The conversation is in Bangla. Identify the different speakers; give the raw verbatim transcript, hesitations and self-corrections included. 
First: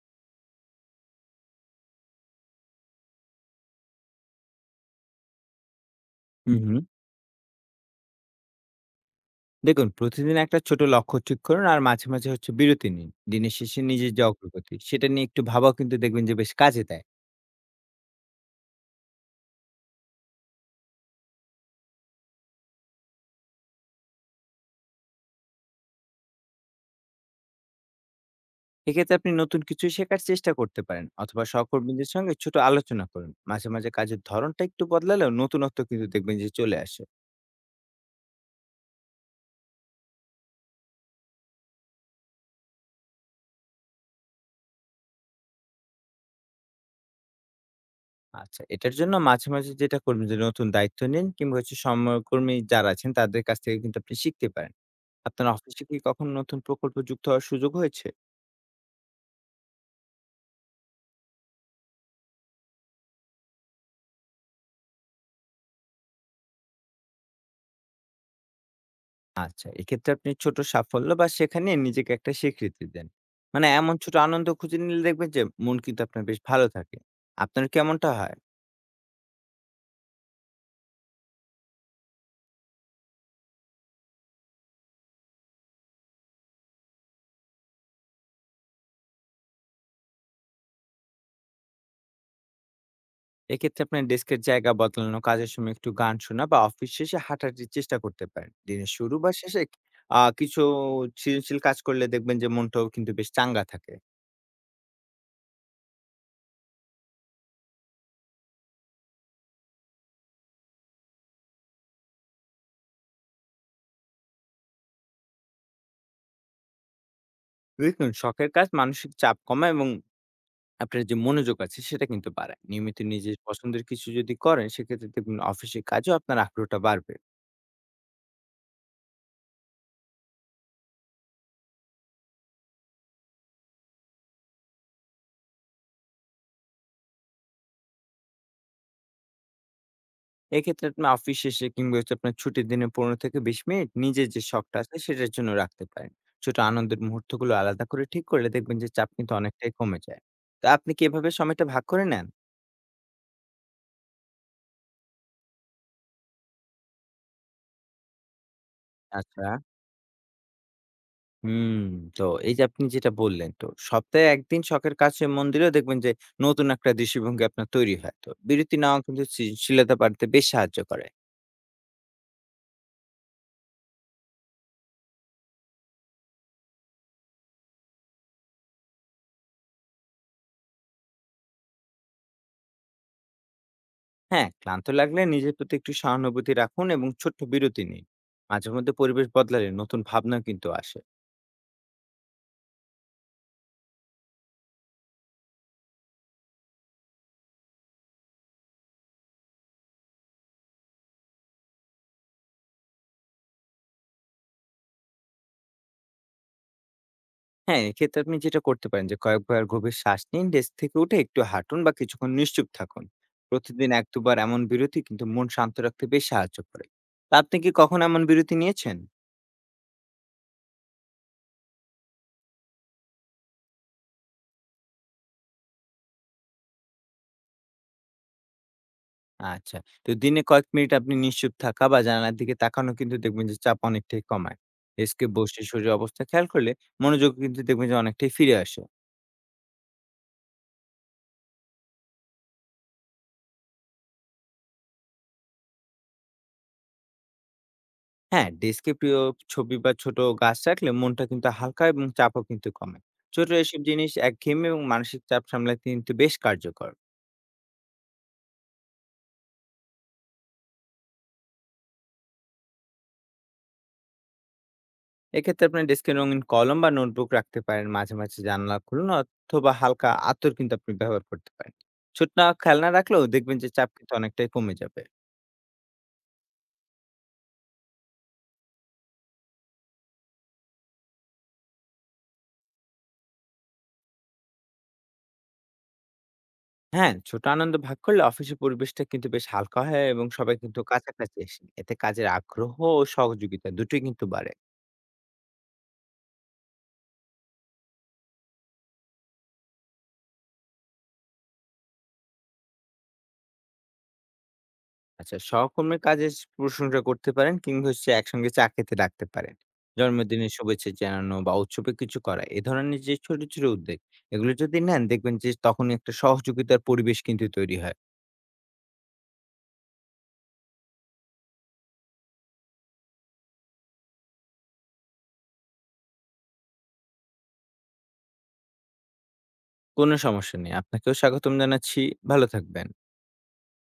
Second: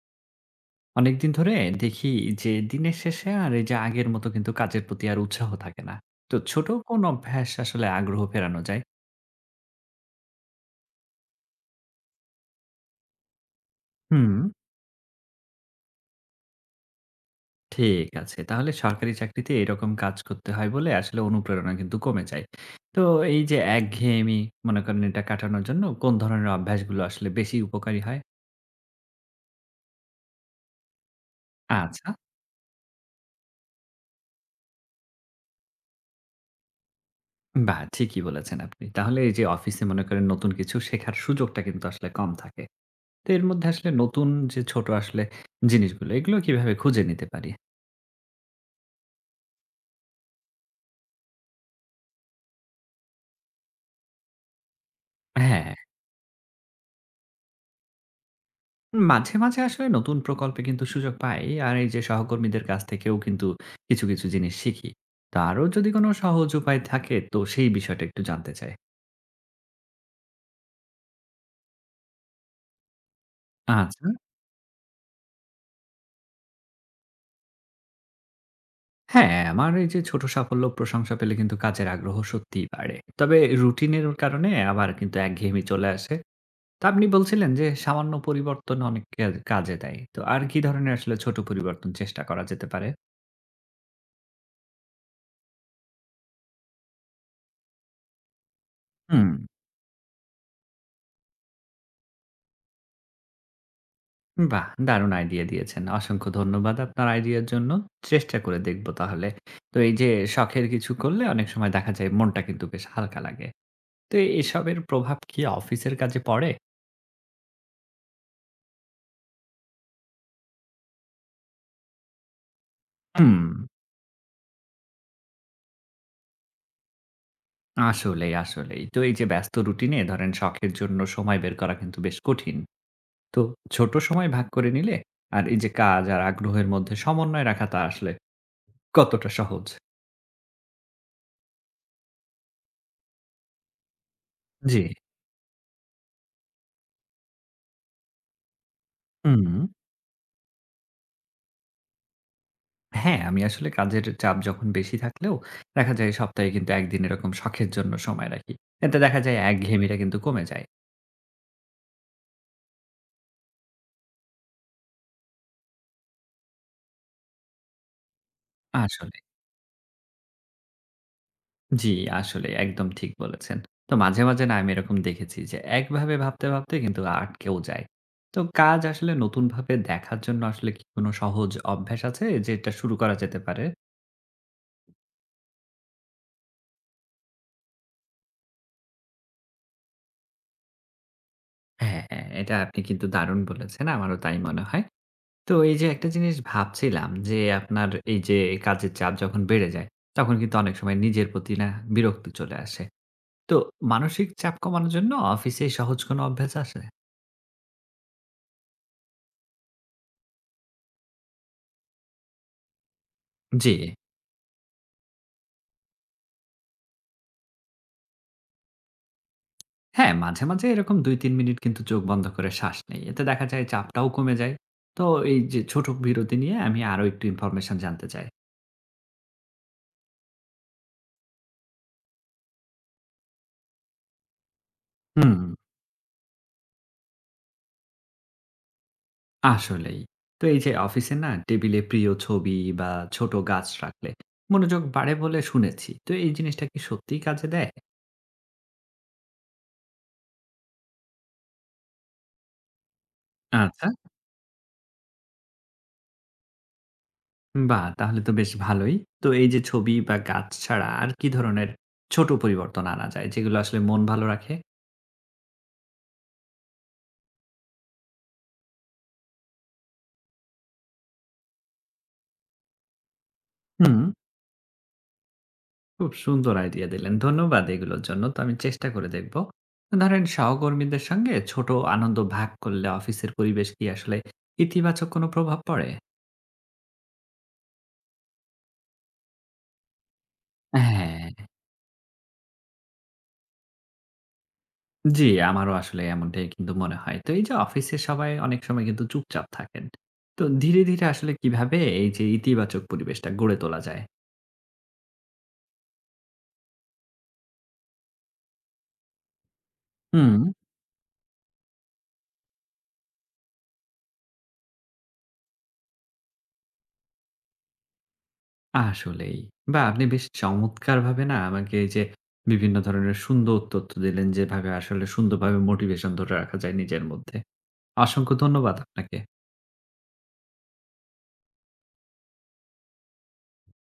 Speaker 1: অনেকদিন ধরে দেখি যে দিনের শেষে আর এই যে আগের মতো কিন্তু কাজের প্রতি আর উৎসাহ থাকে না। তো
Speaker 2: হুম,
Speaker 1: ছোট
Speaker 2: হুম।
Speaker 1: কোন অভ্যাস আসলে আগ্রহ ফেরানো যায়?
Speaker 2: দেখুন প্রতিদিন একটা ছোট লক্ষ্য ঠিক করুন আর মাঝে, মাঝে হচ্ছে বিরতি নিন। দিনের শেষে নিজের যে
Speaker 1: হুম।
Speaker 2: অগ্রগতি সেটা নিয়ে একটু ভাবাও কিন্তু দেখবেন যে বেশ কাজে দেয়।
Speaker 1: ঠিক আছে, তাহলে সরকারি চাকরিতে এরকম কাজ করতে হয় বলে আসলে অনুপ্রেরণা কিন্তু কমে যায়। তো এই যে একঘেয়েমি, মনে করেন এটা কাটানোর জন্য কোন ধরনের অভ্যাসগুলো আসলে বেশি উপকারী হয়?
Speaker 2: এক্ষেত্রে আপনি নতুন কিছু শেখার চেষ্টা করতে পারেন অথবা
Speaker 1: আচ্ছা,
Speaker 2: সহকর্মীদের সঙ্গে ছোট আলোচনা করুন। মাঝে, মাঝে কাজের ধরনটা একটু বদলালেও নতুনত্ব কিন্তু দেখবেন যে চলে আসে।
Speaker 1: বাহ, ঠিকই বলেছেন আপনি। তাহলে এই যে অফিসে মনে করেন নতুন কিছু শেখার সুযোগটা কিন্তু আসলে কম থাকে। তো এর মধ্যে আসলে নতুন যে ছোট আসলে জিনিসগুলো, এগুলো কিভাবে খুঁজে নিতে পারি?
Speaker 2: আচ্ছা এটার জন্য মাঝে, মাঝে যেটা করবেন যে নতুন দায়িত্ব নিন কিংবা হচ্ছে সহকর্মী যারা আছেন তাদের কাছ থেকে কিন্তু আপনি শিখতে পারেন। আপনার
Speaker 1: হ্যাঁ,
Speaker 2: অফিসে কি কখনো নতুন প্রকল্প যুক্ত হওয়ার সুযোগ হয়েছে?
Speaker 1: মাঝে, মাঝে আসলে নতুন প্রকল্পে কিন্তু সুযোগ পাই। আর এই যে সহকর্মীদের কাছ থেকেও কিন্তু কিছু, কিছু জিনিস শিখি। তো আরো যদি কোনো সহজ উপায় থাকে তো সেই বিষয়টা একটু জানতে চাই।
Speaker 2: আচ্ছা, এক্ষেত্রে আপনি ছোট সাফল্য বা শেখা নিয়ে নিজেকে একটা স্বীকৃতি দেন। মানে এমন
Speaker 1: আচ্ছা।
Speaker 2: ছোট আনন্দ খুঁজে নিলে দেখবেন যে মন কিন্তু আপনার বেশ ভালো থাকে। আপনার কি এমনটা হয়?
Speaker 1: হ্যাঁ, আমার এই যে ছোট সাফল্য প্রশংসা পেলে কিন্তু কাজের আগ্রহ সত্যিই বাড়ে। তবে রুটিনের কারণে আবার কিন্তু একঘেয়েমি চলে আসে। তো আপনি বলছিলেন যে সামান্য পরিবর্তন অনেক কে কাজে দেয়। তো আর কি ধরনের আসলে ছোট পরিবর্তন চেষ্টা করা যেতে পারে?
Speaker 2: এক্ষেত্রে আপনার ডেস্কের জায়গা বদলানো, কাজের সময় একটু গান শোনা বা অফিস শেষে হাঁটার যে চেষ্টা করতে পারেন। দিনের শুরু
Speaker 1: হুম,
Speaker 2: বা শেষে আ কিছু সৃজনশীল কাজ করলে দেখবেন যে মনটাও কিন্তু বেশ চাঙ্গা থাকে।
Speaker 1: বাহ! দারুণ আইডিয়া দিয়েছেন। অসংখ্য ধন্যবাদ আপনার আইডিয়ার জন্য। চেষ্টা করে দেখব তাহলে। তো এই যে শখের কিছু করলে অনেক সময় দেখা যায় মনটা কিন্তু বেশ হালকা লাগে। তো এসবের প্রভাব কি অফিসের কাজে পড়ে?
Speaker 2: দেখুন শখের কাজ মানসিক চাপ কমায় এবং আপনার যে মনোযোগ আছে সেটা কিন্তু বাড়ায়। নিয়মিত নিজের
Speaker 1: হুম,
Speaker 2: পছন্দের কিছু যদি করেন সেক্ষেত্রে দেখবেন অফিসের কাজেও আপনার আগ্রহটা বাড়বে।
Speaker 1: আসলেই, আসলেই। তো এই যে ব্যস্ত রুটিনে ধরেন শখের জন্য সময় বের করা কিন্তু বেশ কঠিন। তো ছোট সময় ভাগ করে নিলে আর এই যে কাজ আর আগ্রহের মধ্যে সমন্বয় রাখাটা আসলে কতটা সহজ?
Speaker 2: এক্ষেত্রে আপনার অফিস শেষে কিংবা হচ্ছে আপনার ছুটির দিনে পনেরো থেকে কুড়ি মিনিট নিজের যে শখটা
Speaker 1: জি,
Speaker 2: আছে সেটার জন্য রাখতে পারেন। ছোট আনন্দের মুহূর্তগুলো আলাদা করে ঠিক করলে দেখবেন যে চাপ কিন্তু
Speaker 1: হুম।
Speaker 2: অনেকটাই কমে যায়। তো আপনি কি এভাবে সময়টা ভাগ করে নেন?
Speaker 1: হ্যাঁ, আমি আসলে কাজের চাপ যখন বেশি থাকলেও দেখা যায় সপ্তাহে কিন্তু এক দিন এরকম শখের জন্য সময় রাখি। এতে দেখা যায়
Speaker 2: আচ্ছা।
Speaker 1: একঘেয়েমিটা কিন্তু কমে যায়।
Speaker 2: হুম, তো এই যে আপনি যেটা বললেন, তো সপ্তাহে এক দিন শখের কাছে মন দিলেও দেখবেন যে নতুন একটা দৃষ্টিভঙ্গি আপনার তৈরি হয়। তো বিরতি নেওয়া
Speaker 1: আসলে
Speaker 2: কিন্তু সৃজনশীলতা বাড়তে বেশ সাহায্য করে।
Speaker 1: জি, আসলে একদম ঠিক বলেছেন। তো মাঝে, মাঝে না আমি এরকম দেখেছি যে একভাবে ভাবতে, ভাবতে কিন্তু আটকেও যায়। তো কাজ আসলে নতুনভাবে দেখার জন্য আসলে কি কোনো সহজ অভ্যাস আছে যেটা শুরু করা যেতে পারে?
Speaker 2: হ্যাঁ, ক্লান্ত লাগলে নিজের প্রতি একটু সহানুভূতি রাখুন এবং ছোট্ট বিরতি নিন। মাঝে মধ্যে পরিবেশ বদলালে নতুন ভাবনা কিন্তু আসে।
Speaker 1: হ্যাঁ, হ্যাঁ, এটা আপনি কিন্তু দারুণ বলেছেন। আমারও তাই মনে হয়। তো এই যে একটা জিনিস ভাবছিলাম যে আপনার এই যে কাজের চাপ যখন বেড়ে যায়, তখন কিন্তু অনেক সময় নিজের প্রতি না বিরক্তি চলে আসে। তো মানসিক চাপ কমানোর জন্য অফিসে সহজ কোনো অভ্যাস আছে?
Speaker 2: হ্যাঁ, এক্ষেত্রে আপনি যেটা করতে পারেন যে কয়েকবার গভীর শ্বাস নিন, ডেস্ক থেকে উঠে একটু হাঁটুন বা কিছুক্ষণ নিশ্চুপ থাকুন।
Speaker 1: জি।
Speaker 2: প্রতিদিন এক থেকে দুই বার এমন বিরতি কিন্তু মন শান্ত রাখতে বেশ সাহায্য করে। তা আপনি কি কখনো এমন বিরতি নিয়েছেন?
Speaker 1: হ্যাঁ, মাঝে, মাঝে এরকম দুই তিন মিনিট কিন্তু চোখ বন্ধ করে শ্বাস নেই। এতে দেখা যায় চাপটাও কমে যায়। তো এই যে ছোট বিরতি নিয়ে আমি আরো একটু ইনফরমেশন জানতে চাই।
Speaker 2: আচ্ছা, তো দিনে কয়েক মিনিট আপনি নিশ্চুপ থাকা বা জানালার দিকে তাকানো কিন্তু দেখবেন যে চাপ অনেকটাই কমায়। ডেস্কে
Speaker 1: হুম,
Speaker 2: বসে শরীরের অবস্থা খেয়াল করলে মনোযোগ কিন্তু দেখবেন যে অনেকটাই ফিরে আসে।
Speaker 1: আসলেই। তো এই যে অফিসে না টেবিলে প্রিয় ছবি বা ছোট গাছ রাখলে মনোযোগ বাড়ে বলে শুনেছি। তো এই জিনিসটা কি সত্যিই কাজে দেয়?
Speaker 2: হ্যাঁ, ডেস্কে প্রিয় ছবি বা ছোট গাছ রাখলে মনটা কিন্তু হালকা এবং চাপও কিন্তু কমে। ছোট এসব
Speaker 1: আচ্ছা,
Speaker 2: জিনিস একঘেয়েমি এবং মানসিক চাপ সামলাতে কিন্তু বেশ কার্যকর।
Speaker 1: বাহ! তাহলে তো বেশ ভালোই। তো এই যে ছবি বা গাছ ছাড়া আর কি ধরনের ছোট পরিবর্তন আনা যায় যেগুলো আসলে মন ভালো রাখে?
Speaker 2: এক্ষেত্রে আপনার ডেস্কে রঙিন কলম বা নোটবুক রাখতে পারেন। মাঝে, মাঝে জানালা খুলুন অথবা হালকা আতর কিন্তু আপনি ব্যবহার করতে পারেন। ছোট না খেলনা রাখলেও দেখবেন যে চাপ
Speaker 1: হুম,
Speaker 2: কিন্তু অনেকটাই কমে যাবে।
Speaker 1: খুব সুন্দর আইডিয়া দিলেন। ধন্যবাদ এগুলোর জন্য। তো আমি চেষ্টা করে দেখব। ধরেন সহকর্মীদের সঙ্গে ছোট আনন্দ ভাগ করলে অফিসের পরিবেশ কি আসলে ইতিবাচক কোনো প্রভাব পড়ে?
Speaker 2: হ্যাঁ, ছোট আনন্দ ভাগ করলে অফিসের পরিবেশটা কিন্তু বেশ হালকা হয় এবং সবাই কিন্তু
Speaker 1: হ্যাঁ,
Speaker 2: কাছাকাছি আসে। এতে কাজের আগ্রহ ও সহযোগিতা দুটোই কিন্তু বাড়ে।
Speaker 1: জি আমারও আসলে এমনটাই কিন্তু মনে হয়। তো এই যে অফিসে সবাই অনেক সময় কিন্তু চুপচাপ থাকেন। তো ধীরে, ধীরে আসলে কিভাবে এই যে ইতিবাচক পরিবেশটা গড়ে তোলা যায়?
Speaker 2: আচ্ছা, সহকর্মীর কাজের স প্রশংসা করতে পারেন কিংবা হচ্ছে একসঙ্গে চা খেতে ডাকতে পারেন।
Speaker 1: হুম।
Speaker 2: জন্মদিনের শুভেচ্ছা জানানো বা উৎসবে কিছু করা। এ ধরনের যে ছোট, ছোট উদ্যোগ, এগুলো যদি নেন দেখবেন যে তখনই একটা সহযোগিতার পরিবেশ কিন্তু তৈরি হয়।
Speaker 1: আসলেই। বাহ! আপনি বেশ চমৎকারভাবে না আমাকে এই যে বিভিন্ন ধরনের সুন্দর তথ্য দিলেন, যেভাবে আসলে সুন্দরভাবে মোটিভেশন ধরে রাখা যায় নিজের মধ্যে। অসংখ্য ধন্যবাদ আপনাকে।
Speaker 2: কোনো সমস্যা নেই। আপনাকেও স্বাগতম জানাচ্ছি। ভালো থাকবেন।